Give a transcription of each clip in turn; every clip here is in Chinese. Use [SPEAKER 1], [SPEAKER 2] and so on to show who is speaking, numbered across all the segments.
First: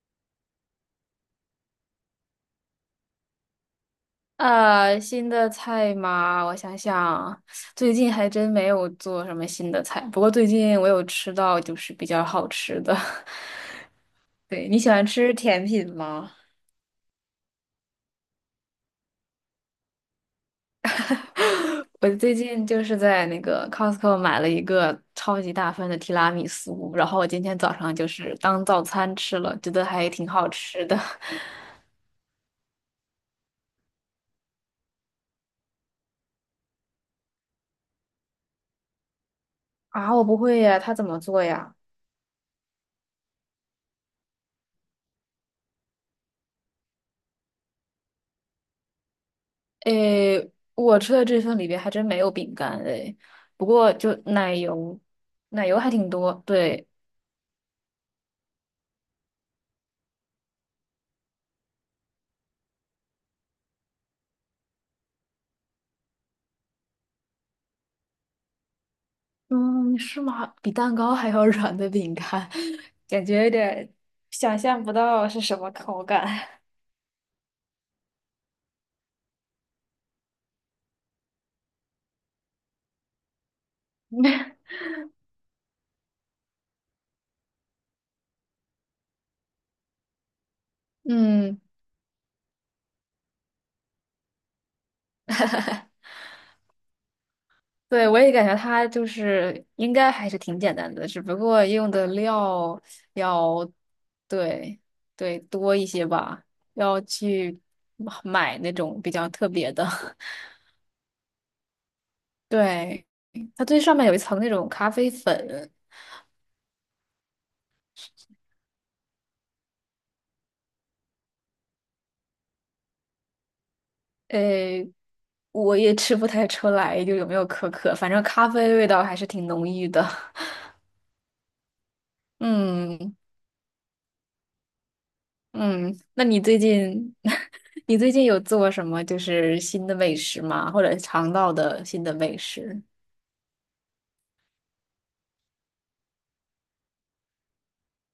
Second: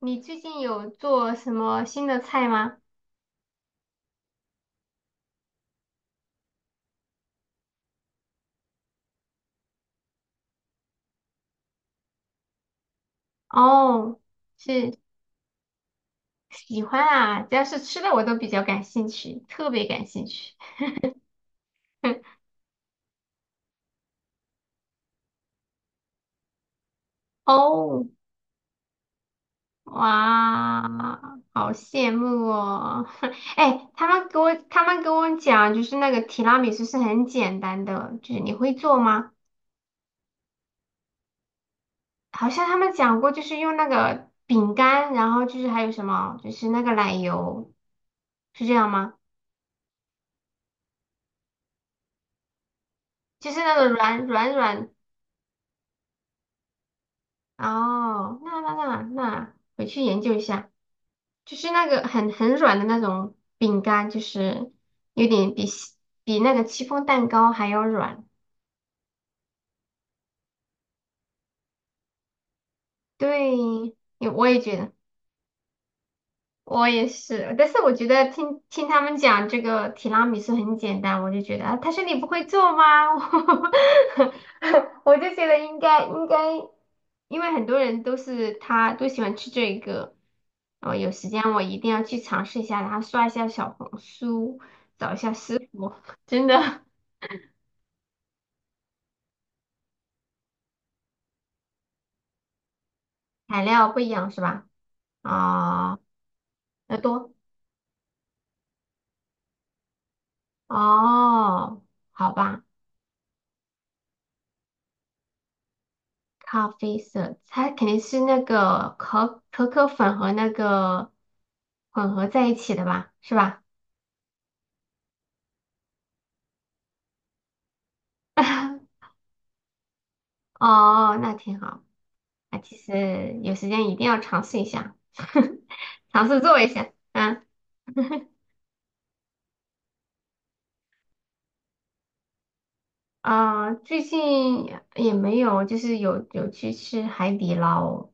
[SPEAKER 1] 你最近有做什么新的菜吗？
[SPEAKER 2] 新的菜吗？我想想，最近还真没有做什么新的菜。不过最近我有吃到就是比较好吃的。
[SPEAKER 1] 哦，
[SPEAKER 2] 对，你喜
[SPEAKER 1] 是。
[SPEAKER 2] 欢吃甜品吗？
[SPEAKER 1] 喜欢啊，只要是吃的我都比较感兴趣，特别感兴趣。
[SPEAKER 2] 我最近就是在那个 Costco 买了一个超级大份的提拉米苏，然后我今天早上
[SPEAKER 1] 哦，
[SPEAKER 2] 就是当早餐吃了，觉得还挺好吃的。
[SPEAKER 1] 哇，好羡慕哦！哎，他们给我讲，就是那个提拉米苏是很简单的，就是你会做吗？
[SPEAKER 2] 啊，我不会呀，它怎么做呀？
[SPEAKER 1] 好像他们讲过，就是用那个饼干，然后就是还有什么，就是那个奶油，是这样吗？
[SPEAKER 2] 诶，我吃的这份里边还真没有饼干诶，
[SPEAKER 1] 就是
[SPEAKER 2] 不
[SPEAKER 1] 那个
[SPEAKER 2] 过就
[SPEAKER 1] 软软
[SPEAKER 2] 奶
[SPEAKER 1] 软。
[SPEAKER 2] 油，奶油还挺多。对，
[SPEAKER 1] 哦，那回去研究一下，就是那个很软的那种饼干，就是有点比那个戚风蛋糕还要软。
[SPEAKER 2] 嗯，是吗？比蛋糕还要软的饼干，感觉有
[SPEAKER 1] 对，
[SPEAKER 2] 点想
[SPEAKER 1] 也觉
[SPEAKER 2] 象
[SPEAKER 1] 得。
[SPEAKER 2] 不到是什么口感。
[SPEAKER 1] 我也是，但是我觉得听听他们讲这个提拉米苏很简单，我就觉得啊，他说你不会做吗？我就觉得应该，因为很多人他都喜欢吃这个，哦，有时间
[SPEAKER 2] 嗯，
[SPEAKER 1] 我一定要去尝试一下，然后刷一下小红书，我真的
[SPEAKER 2] 对，我也感觉它就是应该还是挺简单的，只不过用的料
[SPEAKER 1] 材
[SPEAKER 2] 要
[SPEAKER 1] 料不一样是吧？
[SPEAKER 2] 对对多一
[SPEAKER 1] 啊、
[SPEAKER 2] 些吧，
[SPEAKER 1] 要
[SPEAKER 2] 要
[SPEAKER 1] 多
[SPEAKER 2] 去买那种比较特别的。
[SPEAKER 1] 哦，好吧。
[SPEAKER 2] 对，它最上面有一层那种咖啡粉，
[SPEAKER 1] 咖啡色，它肯定是那个可可粉和那个混合在一起的吧，是吧？
[SPEAKER 2] 诶，我也吃不太出来，就有没有可可，反正咖啡味道 还是挺浓郁的。
[SPEAKER 1] 哦，那挺好。啊，其
[SPEAKER 2] 嗯
[SPEAKER 1] 实有时间一定要尝试一下，
[SPEAKER 2] 嗯，那
[SPEAKER 1] 尝试
[SPEAKER 2] 你最
[SPEAKER 1] 做一下。
[SPEAKER 2] 近
[SPEAKER 1] 嗯，
[SPEAKER 2] 你最近 有做什么就是新的美食吗？或者尝到的新的美食？
[SPEAKER 1] 啊，最近也没有，就是有去吃海底捞，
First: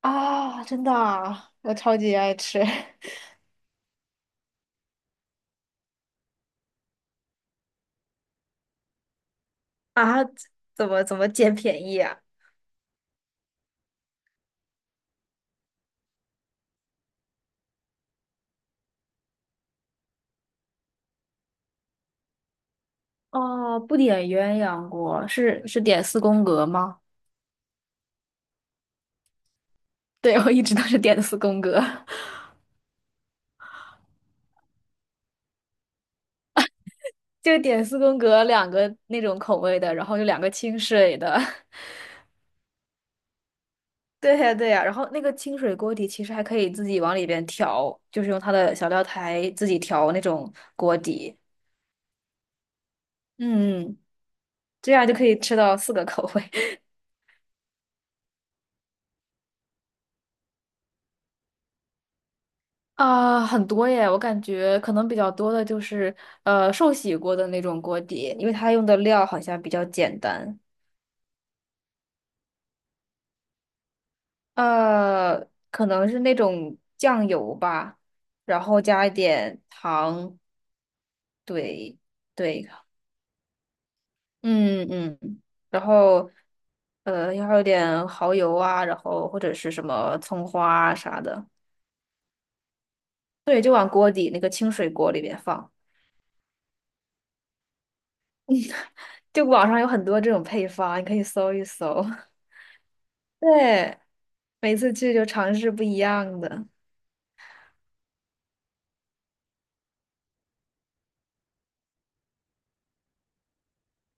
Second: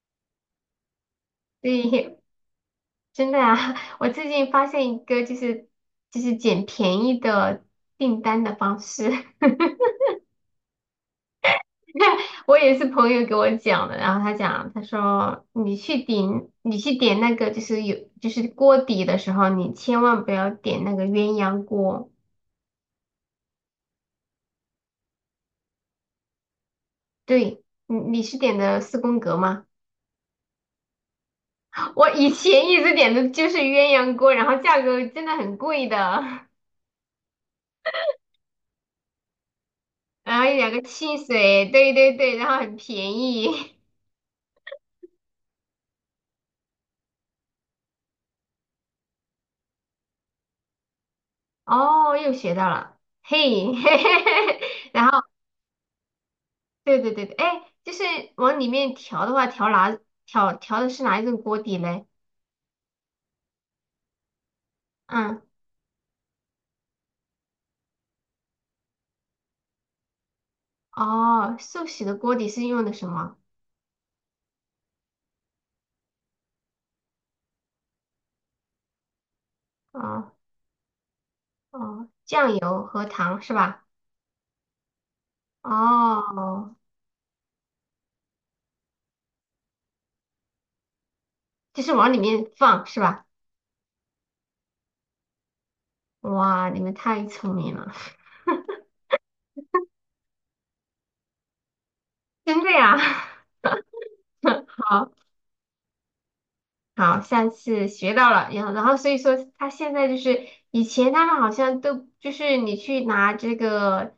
[SPEAKER 2] 啊，真的啊我超级
[SPEAKER 1] 对，
[SPEAKER 2] 爱吃
[SPEAKER 1] 真的啊，我最近发现一个就是捡便宜的订单的方式。
[SPEAKER 2] 啊！怎么捡便宜啊？
[SPEAKER 1] 我也是朋友给我讲的，然后他讲，他说你去点那个就是有就是锅底的时候，你千万不要点那个鸳鸯锅。
[SPEAKER 2] 哦，不点鸳鸯锅，是点四宫格吗？
[SPEAKER 1] 对，你是点的四宫格吗？
[SPEAKER 2] 对，我一直都是点的四宫格。
[SPEAKER 1] 我以前一直点的就是鸳鸯锅，然后价格真的很贵的，
[SPEAKER 2] 就点四宫格两个那种口味的，然后有
[SPEAKER 1] 然
[SPEAKER 2] 两
[SPEAKER 1] 后
[SPEAKER 2] 个
[SPEAKER 1] 有两
[SPEAKER 2] 清
[SPEAKER 1] 个汽
[SPEAKER 2] 水的。
[SPEAKER 1] 水，对对对，然后很便宜。
[SPEAKER 2] 对呀，对呀，然后那个清水锅底其实还可以自己往里边调，就是用它的小料台自己调那种锅底。
[SPEAKER 1] 哦，又学到了，嘿，
[SPEAKER 2] 嗯，这
[SPEAKER 1] 然
[SPEAKER 2] 样就
[SPEAKER 1] 后。
[SPEAKER 2] 可以吃到四个口味
[SPEAKER 1] 对对对对，哎，就是往里面调的话，调的是哪一种锅底嘞？
[SPEAKER 2] 啊，很多耶！我感觉可能比较
[SPEAKER 1] 嗯，
[SPEAKER 2] 多的就是寿喜锅的那种锅底，因为它用的料好像比较简单，
[SPEAKER 1] 哦，寿喜的锅底是用的什么？
[SPEAKER 2] 呃，可能是那种酱油吧，然后加一点
[SPEAKER 1] 哦
[SPEAKER 2] 糖，对。
[SPEAKER 1] 哦，酱
[SPEAKER 2] 对，
[SPEAKER 1] 油和糖是吧？
[SPEAKER 2] 嗯嗯，然后
[SPEAKER 1] 哦，
[SPEAKER 2] 要有点蚝油啊，然后或者是什么葱花啊啥的，
[SPEAKER 1] 就是往里面放是吧？
[SPEAKER 2] 对，就往锅底那个清水锅里边放。
[SPEAKER 1] 哇，你们太聪明了，
[SPEAKER 2] 就网上有很多这种配方，你可以搜一搜。
[SPEAKER 1] 真的呀！
[SPEAKER 2] 对，每次 去就尝试不一样的。
[SPEAKER 1] 好，下次学到了，然后所以说他现在就是以前他们好像都就是你去拿这个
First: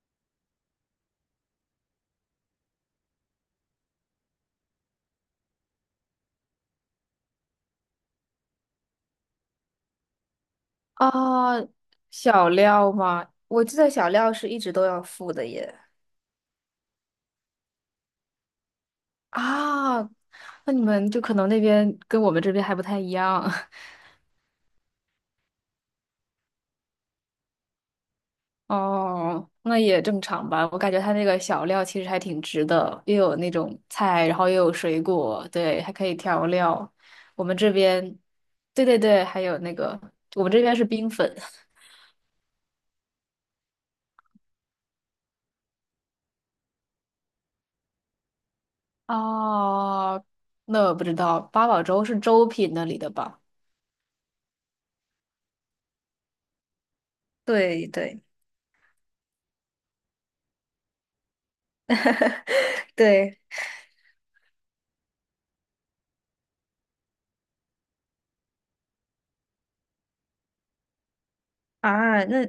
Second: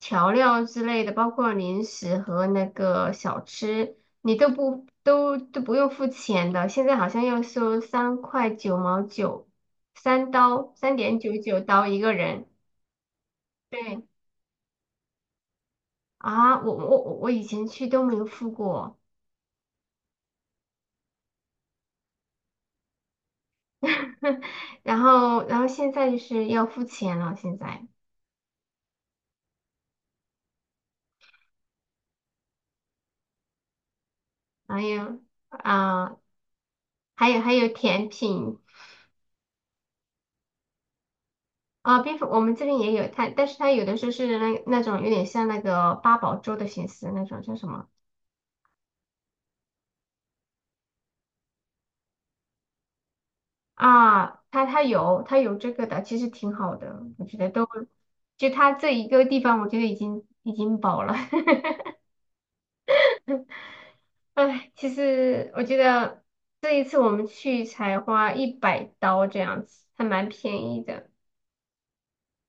[SPEAKER 1] 调料之类的，包括零食和那个小吃，你都不用付钱的，现在好像要收3.99块，3刀三点九九
[SPEAKER 2] 啊，
[SPEAKER 1] 刀一个人。
[SPEAKER 2] 小料吗？我记得
[SPEAKER 1] 对
[SPEAKER 2] 小料是一直都要付的耶。
[SPEAKER 1] 啊，我以前去都没有付过，
[SPEAKER 2] 啊，那你们就可能那边跟我们这边还不太一样。
[SPEAKER 1] 然后现在就是要付钱了，现在，
[SPEAKER 2] 哦，那也正常吧。我感觉它那个小料其实还挺值的，又有那种菜，然后又有
[SPEAKER 1] 哎
[SPEAKER 2] 水
[SPEAKER 1] 呀。
[SPEAKER 2] 果，对，还可以
[SPEAKER 1] 啊、
[SPEAKER 2] 调料。
[SPEAKER 1] 还有
[SPEAKER 2] 我
[SPEAKER 1] 还
[SPEAKER 2] 们
[SPEAKER 1] 有
[SPEAKER 2] 这
[SPEAKER 1] 甜
[SPEAKER 2] 边，
[SPEAKER 1] 品
[SPEAKER 2] 对对对，还有那个，我们这边是冰粉。
[SPEAKER 1] 啊，冰粉我们这边也有它，但是它有的时候是那种有点像那个八宝粥的形式，那种叫什么
[SPEAKER 2] 哦 那我不知道，八宝粥是粥品那里的吧？
[SPEAKER 1] 啊？它有这个的，其实挺好的，我觉得都
[SPEAKER 2] 对对
[SPEAKER 1] 就它这一个地方，我觉得已经饱了。
[SPEAKER 2] 对
[SPEAKER 1] 唉，其实我觉得这一次我们去才花100刀这样子，还蛮便宜的。
[SPEAKER 2] 啊，那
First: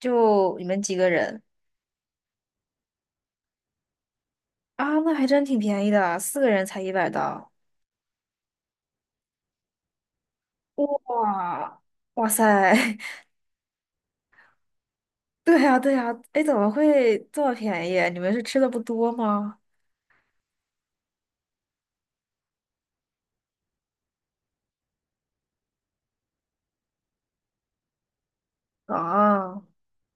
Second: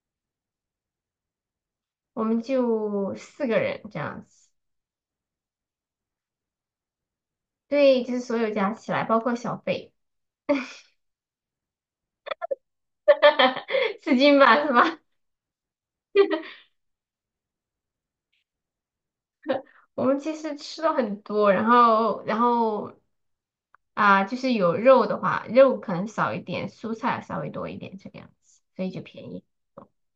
[SPEAKER 2] 就你们几个人
[SPEAKER 1] 我们就四个人这样子，
[SPEAKER 2] 啊？那还真挺便宜的，四个人才100刀。
[SPEAKER 1] 对，就是所有加起来，包括小费，
[SPEAKER 2] 哇哇塞，
[SPEAKER 1] 4斤吧，是吧？
[SPEAKER 2] 对呀，对呀，哎，怎么会这么便宜啊？你们是吃的不多吗？
[SPEAKER 1] 我们其实吃了很多，然后啊、就是有肉的话，肉可能少一点，蔬菜稍微多一点这个样子，所以就便宜。
[SPEAKER 2] 啊，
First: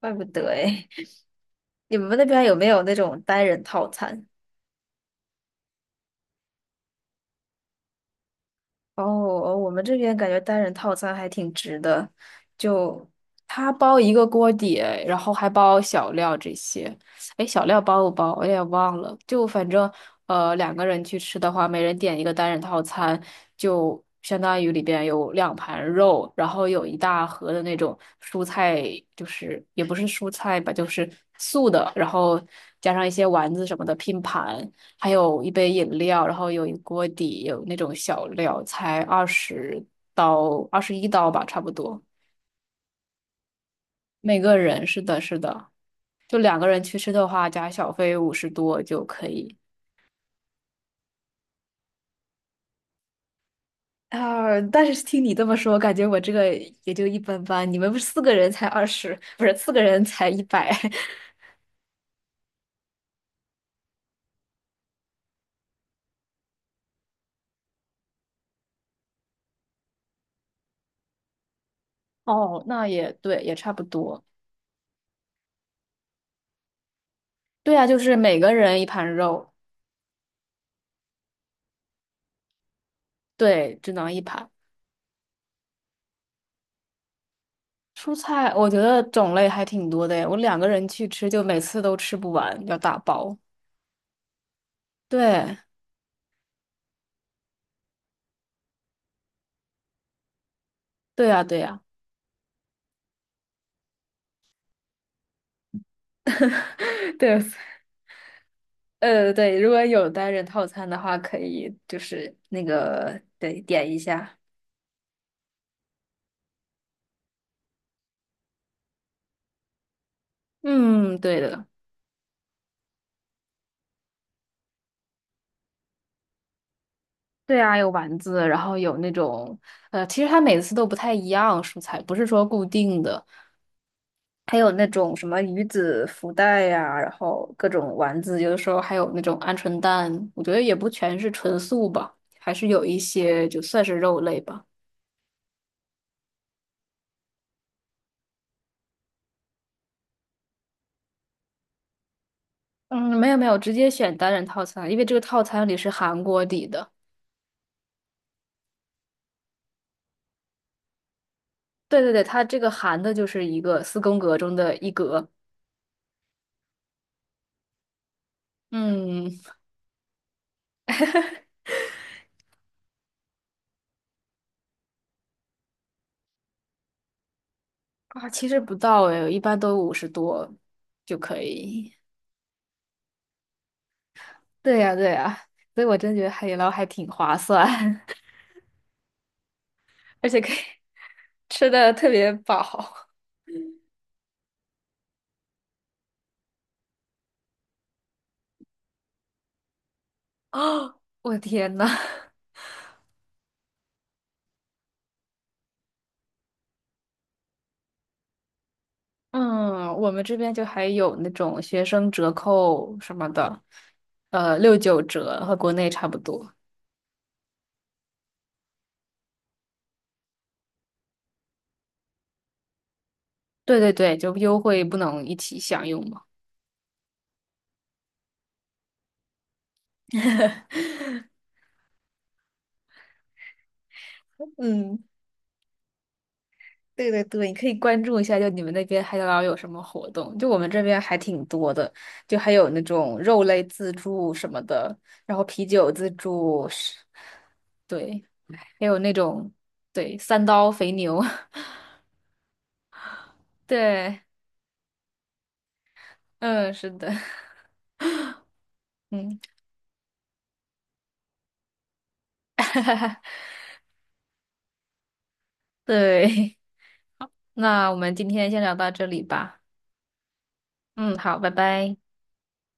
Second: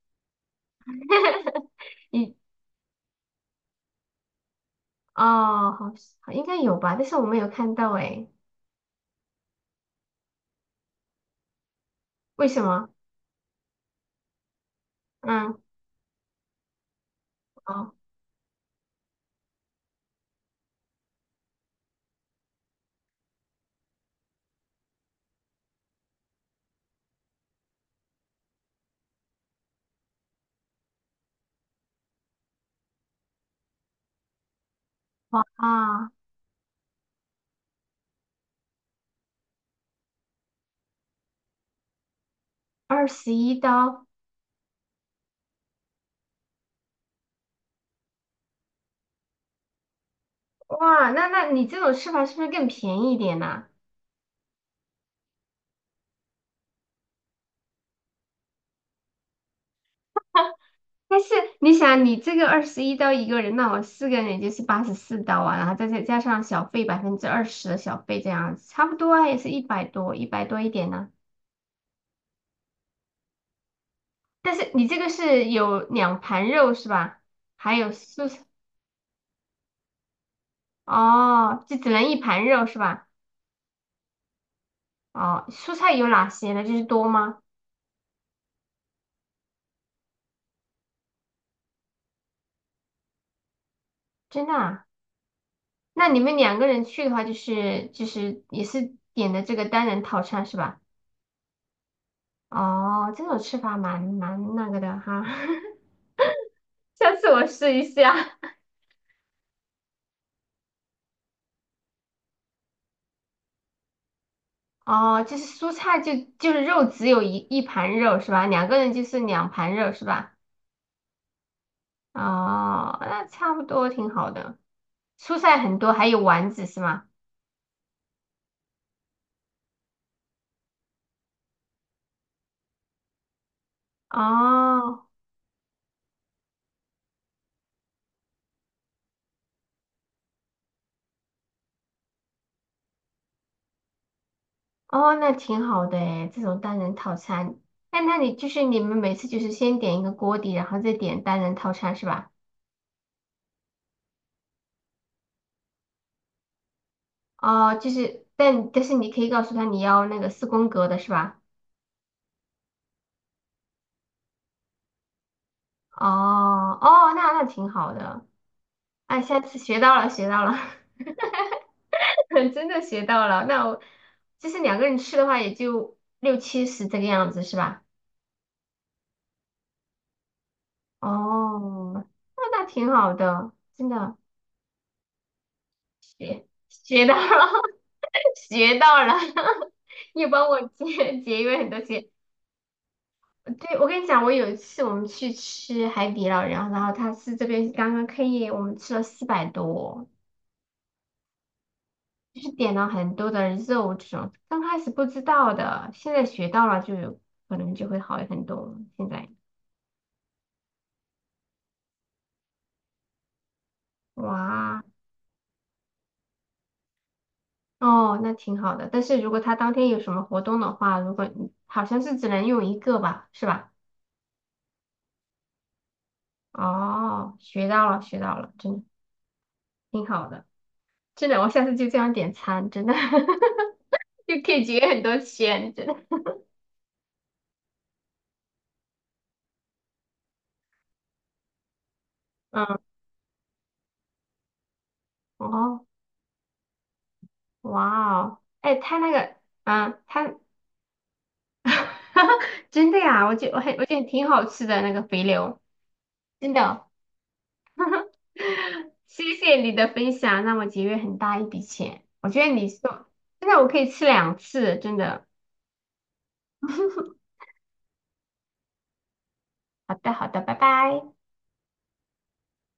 [SPEAKER 2] 怪不得哎。你们那
[SPEAKER 1] 你
[SPEAKER 2] 边有没有那种单人套餐？
[SPEAKER 1] 哦，好像应该有吧，但是我没有看到诶，
[SPEAKER 2] 哦哦，我们这边感觉单人套餐还挺值的，
[SPEAKER 1] 为什么？
[SPEAKER 2] 就他包一个锅底，然后还
[SPEAKER 1] 嗯，
[SPEAKER 2] 包小料这些。哎，小料
[SPEAKER 1] 哦，
[SPEAKER 2] 包不包？我也忘了。就反正两个人去吃的话，每人点一个单人套餐，就相当于里边有两盘肉，然后有一大盒的那种蔬菜，就是也不是蔬菜吧，就是素的，然后加上一些丸子什么的拼盘。还
[SPEAKER 1] 哇，
[SPEAKER 2] 有一杯饮料，然后有一锅底，有那种小料，才20刀，21刀吧，差不多。
[SPEAKER 1] 二十一刀，
[SPEAKER 2] 每个人，是的，是的，就两个人去吃的话，加小费五十多就可以。
[SPEAKER 1] 哇，那你这种吃法是不是更便宜一点呢、
[SPEAKER 2] 啊，但是听你这么说，感觉我这个也就一般般。你们不是四个人才二十，不是四个人才一百。
[SPEAKER 1] 但是 你想，你这个二十一刀一个人，那我四个人也就是84刀啊，然后再加上小费20%的小费这样子，差不多啊，也是一百多，一百多一点呢、
[SPEAKER 2] 哦，那也对，也差不多。
[SPEAKER 1] 但是你这个是有两盘肉是吧？还
[SPEAKER 2] 对啊，
[SPEAKER 1] 有
[SPEAKER 2] 就是
[SPEAKER 1] 素
[SPEAKER 2] 每
[SPEAKER 1] 菜
[SPEAKER 2] 个人一盘肉，
[SPEAKER 1] 哦，就只能一盘肉是吧？
[SPEAKER 2] 对，只能一盘。
[SPEAKER 1] 哦，蔬菜有哪些呢？就是多吗？
[SPEAKER 2] 蔬菜我觉得种类还挺多的诶，我两个人去吃，就每次都吃不完，要打包。
[SPEAKER 1] 真的啊？
[SPEAKER 2] 对，
[SPEAKER 1] 那你们两个人去的话，就是也是点的这个单人套餐是吧？
[SPEAKER 2] 对呀，对呀，
[SPEAKER 1] 哦，这种吃法蛮那个的哈。下 次
[SPEAKER 2] 对，
[SPEAKER 1] 我试一下。
[SPEAKER 2] 对，如果有单人套餐的话，可以就是那个，对，点一下。
[SPEAKER 1] 哦，就是蔬菜就是肉只有一盘肉是吧？两个人就是两盘肉是吧？
[SPEAKER 2] 嗯，对的，
[SPEAKER 1] 哦，那差不多挺好的。蔬菜很多，还有丸子是吗？
[SPEAKER 2] 对啊，有丸子，然后有那种，其实它每次都不太一样，蔬菜不是说固定的。还有那
[SPEAKER 1] 哦
[SPEAKER 2] 种什么鱼子福袋呀、然后各种丸子，有的时候还有那种鹌鹑蛋，我觉得也不全是纯素吧，还是有一些就算是肉类吧。
[SPEAKER 1] 哦，那挺好的诶，这种单人套餐。那你就是你们每次就是先点一个锅底，然后再点单人套餐是吧？
[SPEAKER 2] 嗯，没有没有，直接选单人套餐，因为这个套餐里是含锅底的。
[SPEAKER 1] 哦，就是但是你可以告诉他你要那个四宫格的是吧？
[SPEAKER 2] 对对对，它这个含的就是一个四宫格中的一格。
[SPEAKER 1] 哦哦，那挺好的。哎，
[SPEAKER 2] 嗯，
[SPEAKER 1] 下次学到了，学到了。真的学到了。那我就是两个人吃的话，也就六七十这个样子，是吧？
[SPEAKER 2] 啊，其实不到诶，一般都五十多就可以。
[SPEAKER 1] 哦，那挺好的，真的
[SPEAKER 2] 对呀对呀，所以我真觉得海底捞还
[SPEAKER 1] 学学
[SPEAKER 2] 挺
[SPEAKER 1] 到
[SPEAKER 2] 划
[SPEAKER 1] 了，
[SPEAKER 2] 算，
[SPEAKER 1] 学到了，又
[SPEAKER 2] 而且
[SPEAKER 1] 帮
[SPEAKER 2] 可以
[SPEAKER 1] 我 节约很
[SPEAKER 2] 吃
[SPEAKER 1] 多
[SPEAKER 2] 的
[SPEAKER 1] 钱。
[SPEAKER 2] 特别饱。
[SPEAKER 1] 对，我跟你讲，我有一次我们去吃海底捞，然后他是这边刚刚开业，我们吃了400多，
[SPEAKER 2] 哦，我的天呐，
[SPEAKER 1] 就是点了很多的肉这种，刚开始不知道的，现在学到了就有可能就会好很多。现在
[SPEAKER 2] 嗯，我们这边就还有那种学生折扣什么的，六
[SPEAKER 1] 哇。
[SPEAKER 2] 九折和国内差不多。
[SPEAKER 1] 哦，那挺好的。但是如果他当天有什么活动的话，如果你好像是只能用一个吧，是吧？
[SPEAKER 2] 对对对，就优惠不能一起享用嘛。
[SPEAKER 1] 哦，学到了，学到了，真的挺好的。真的，我下次就这样点餐，真的 就可以节约很
[SPEAKER 2] 嗯，
[SPEAKER 1] 多钱，真的。
[SPEAKER 2] 对对对，你可以关注一下，就你们那边海底捞有什么活动？就我们这边还挺多的，就还有
[SPEAKER 1] 嗯，
[SPEAKER 2] 那种肉类自助什么的，然后啤
[SPEAKER 1] 哦，
[SPEAKER 2] 酒自助是，
[SPEAKER 1] 哇
[SPEAKER 2] 对，
[SPEAKER 1] 哦，哎，
[SPEAKER 2] 还
[SPEAKER 1] 他
[SPEAKER 2] 有
[SPEAKER 1] 那
[SPEAKER 2] 那
[SPEAKER 1] 个，
[SPEAKER 2] 种
[SPEAKER 1] 啊，
[SPEAKER 2] 对
[SPEAKER 1] 他
[SPEAKER 2] 3刀肥牛，
[SPEAKER 1] 真的呀，我觉得
[SPEAKER 2] 对，
[SPEAKER 1] 挺好吃的那个肥牛，真
[SPEAKER 2] 嗯，
[SPEAKER 1] 的。
[SPEAKER 2] 是的。
[SPEAKER 1] 谢
[SPEAKER 2] 嗯，
[SPEAKER 1] 谢你的分享，让我节约很大一笔钱。我觉得你说，真的我可以吃2次，真的。
[SPEAKER 2] 对，那我们今天先聊到这里吧。
[SPEAKER 1] 好的，好的，拜拜。
[SPEAKER 2] 嗯，好，拜拜。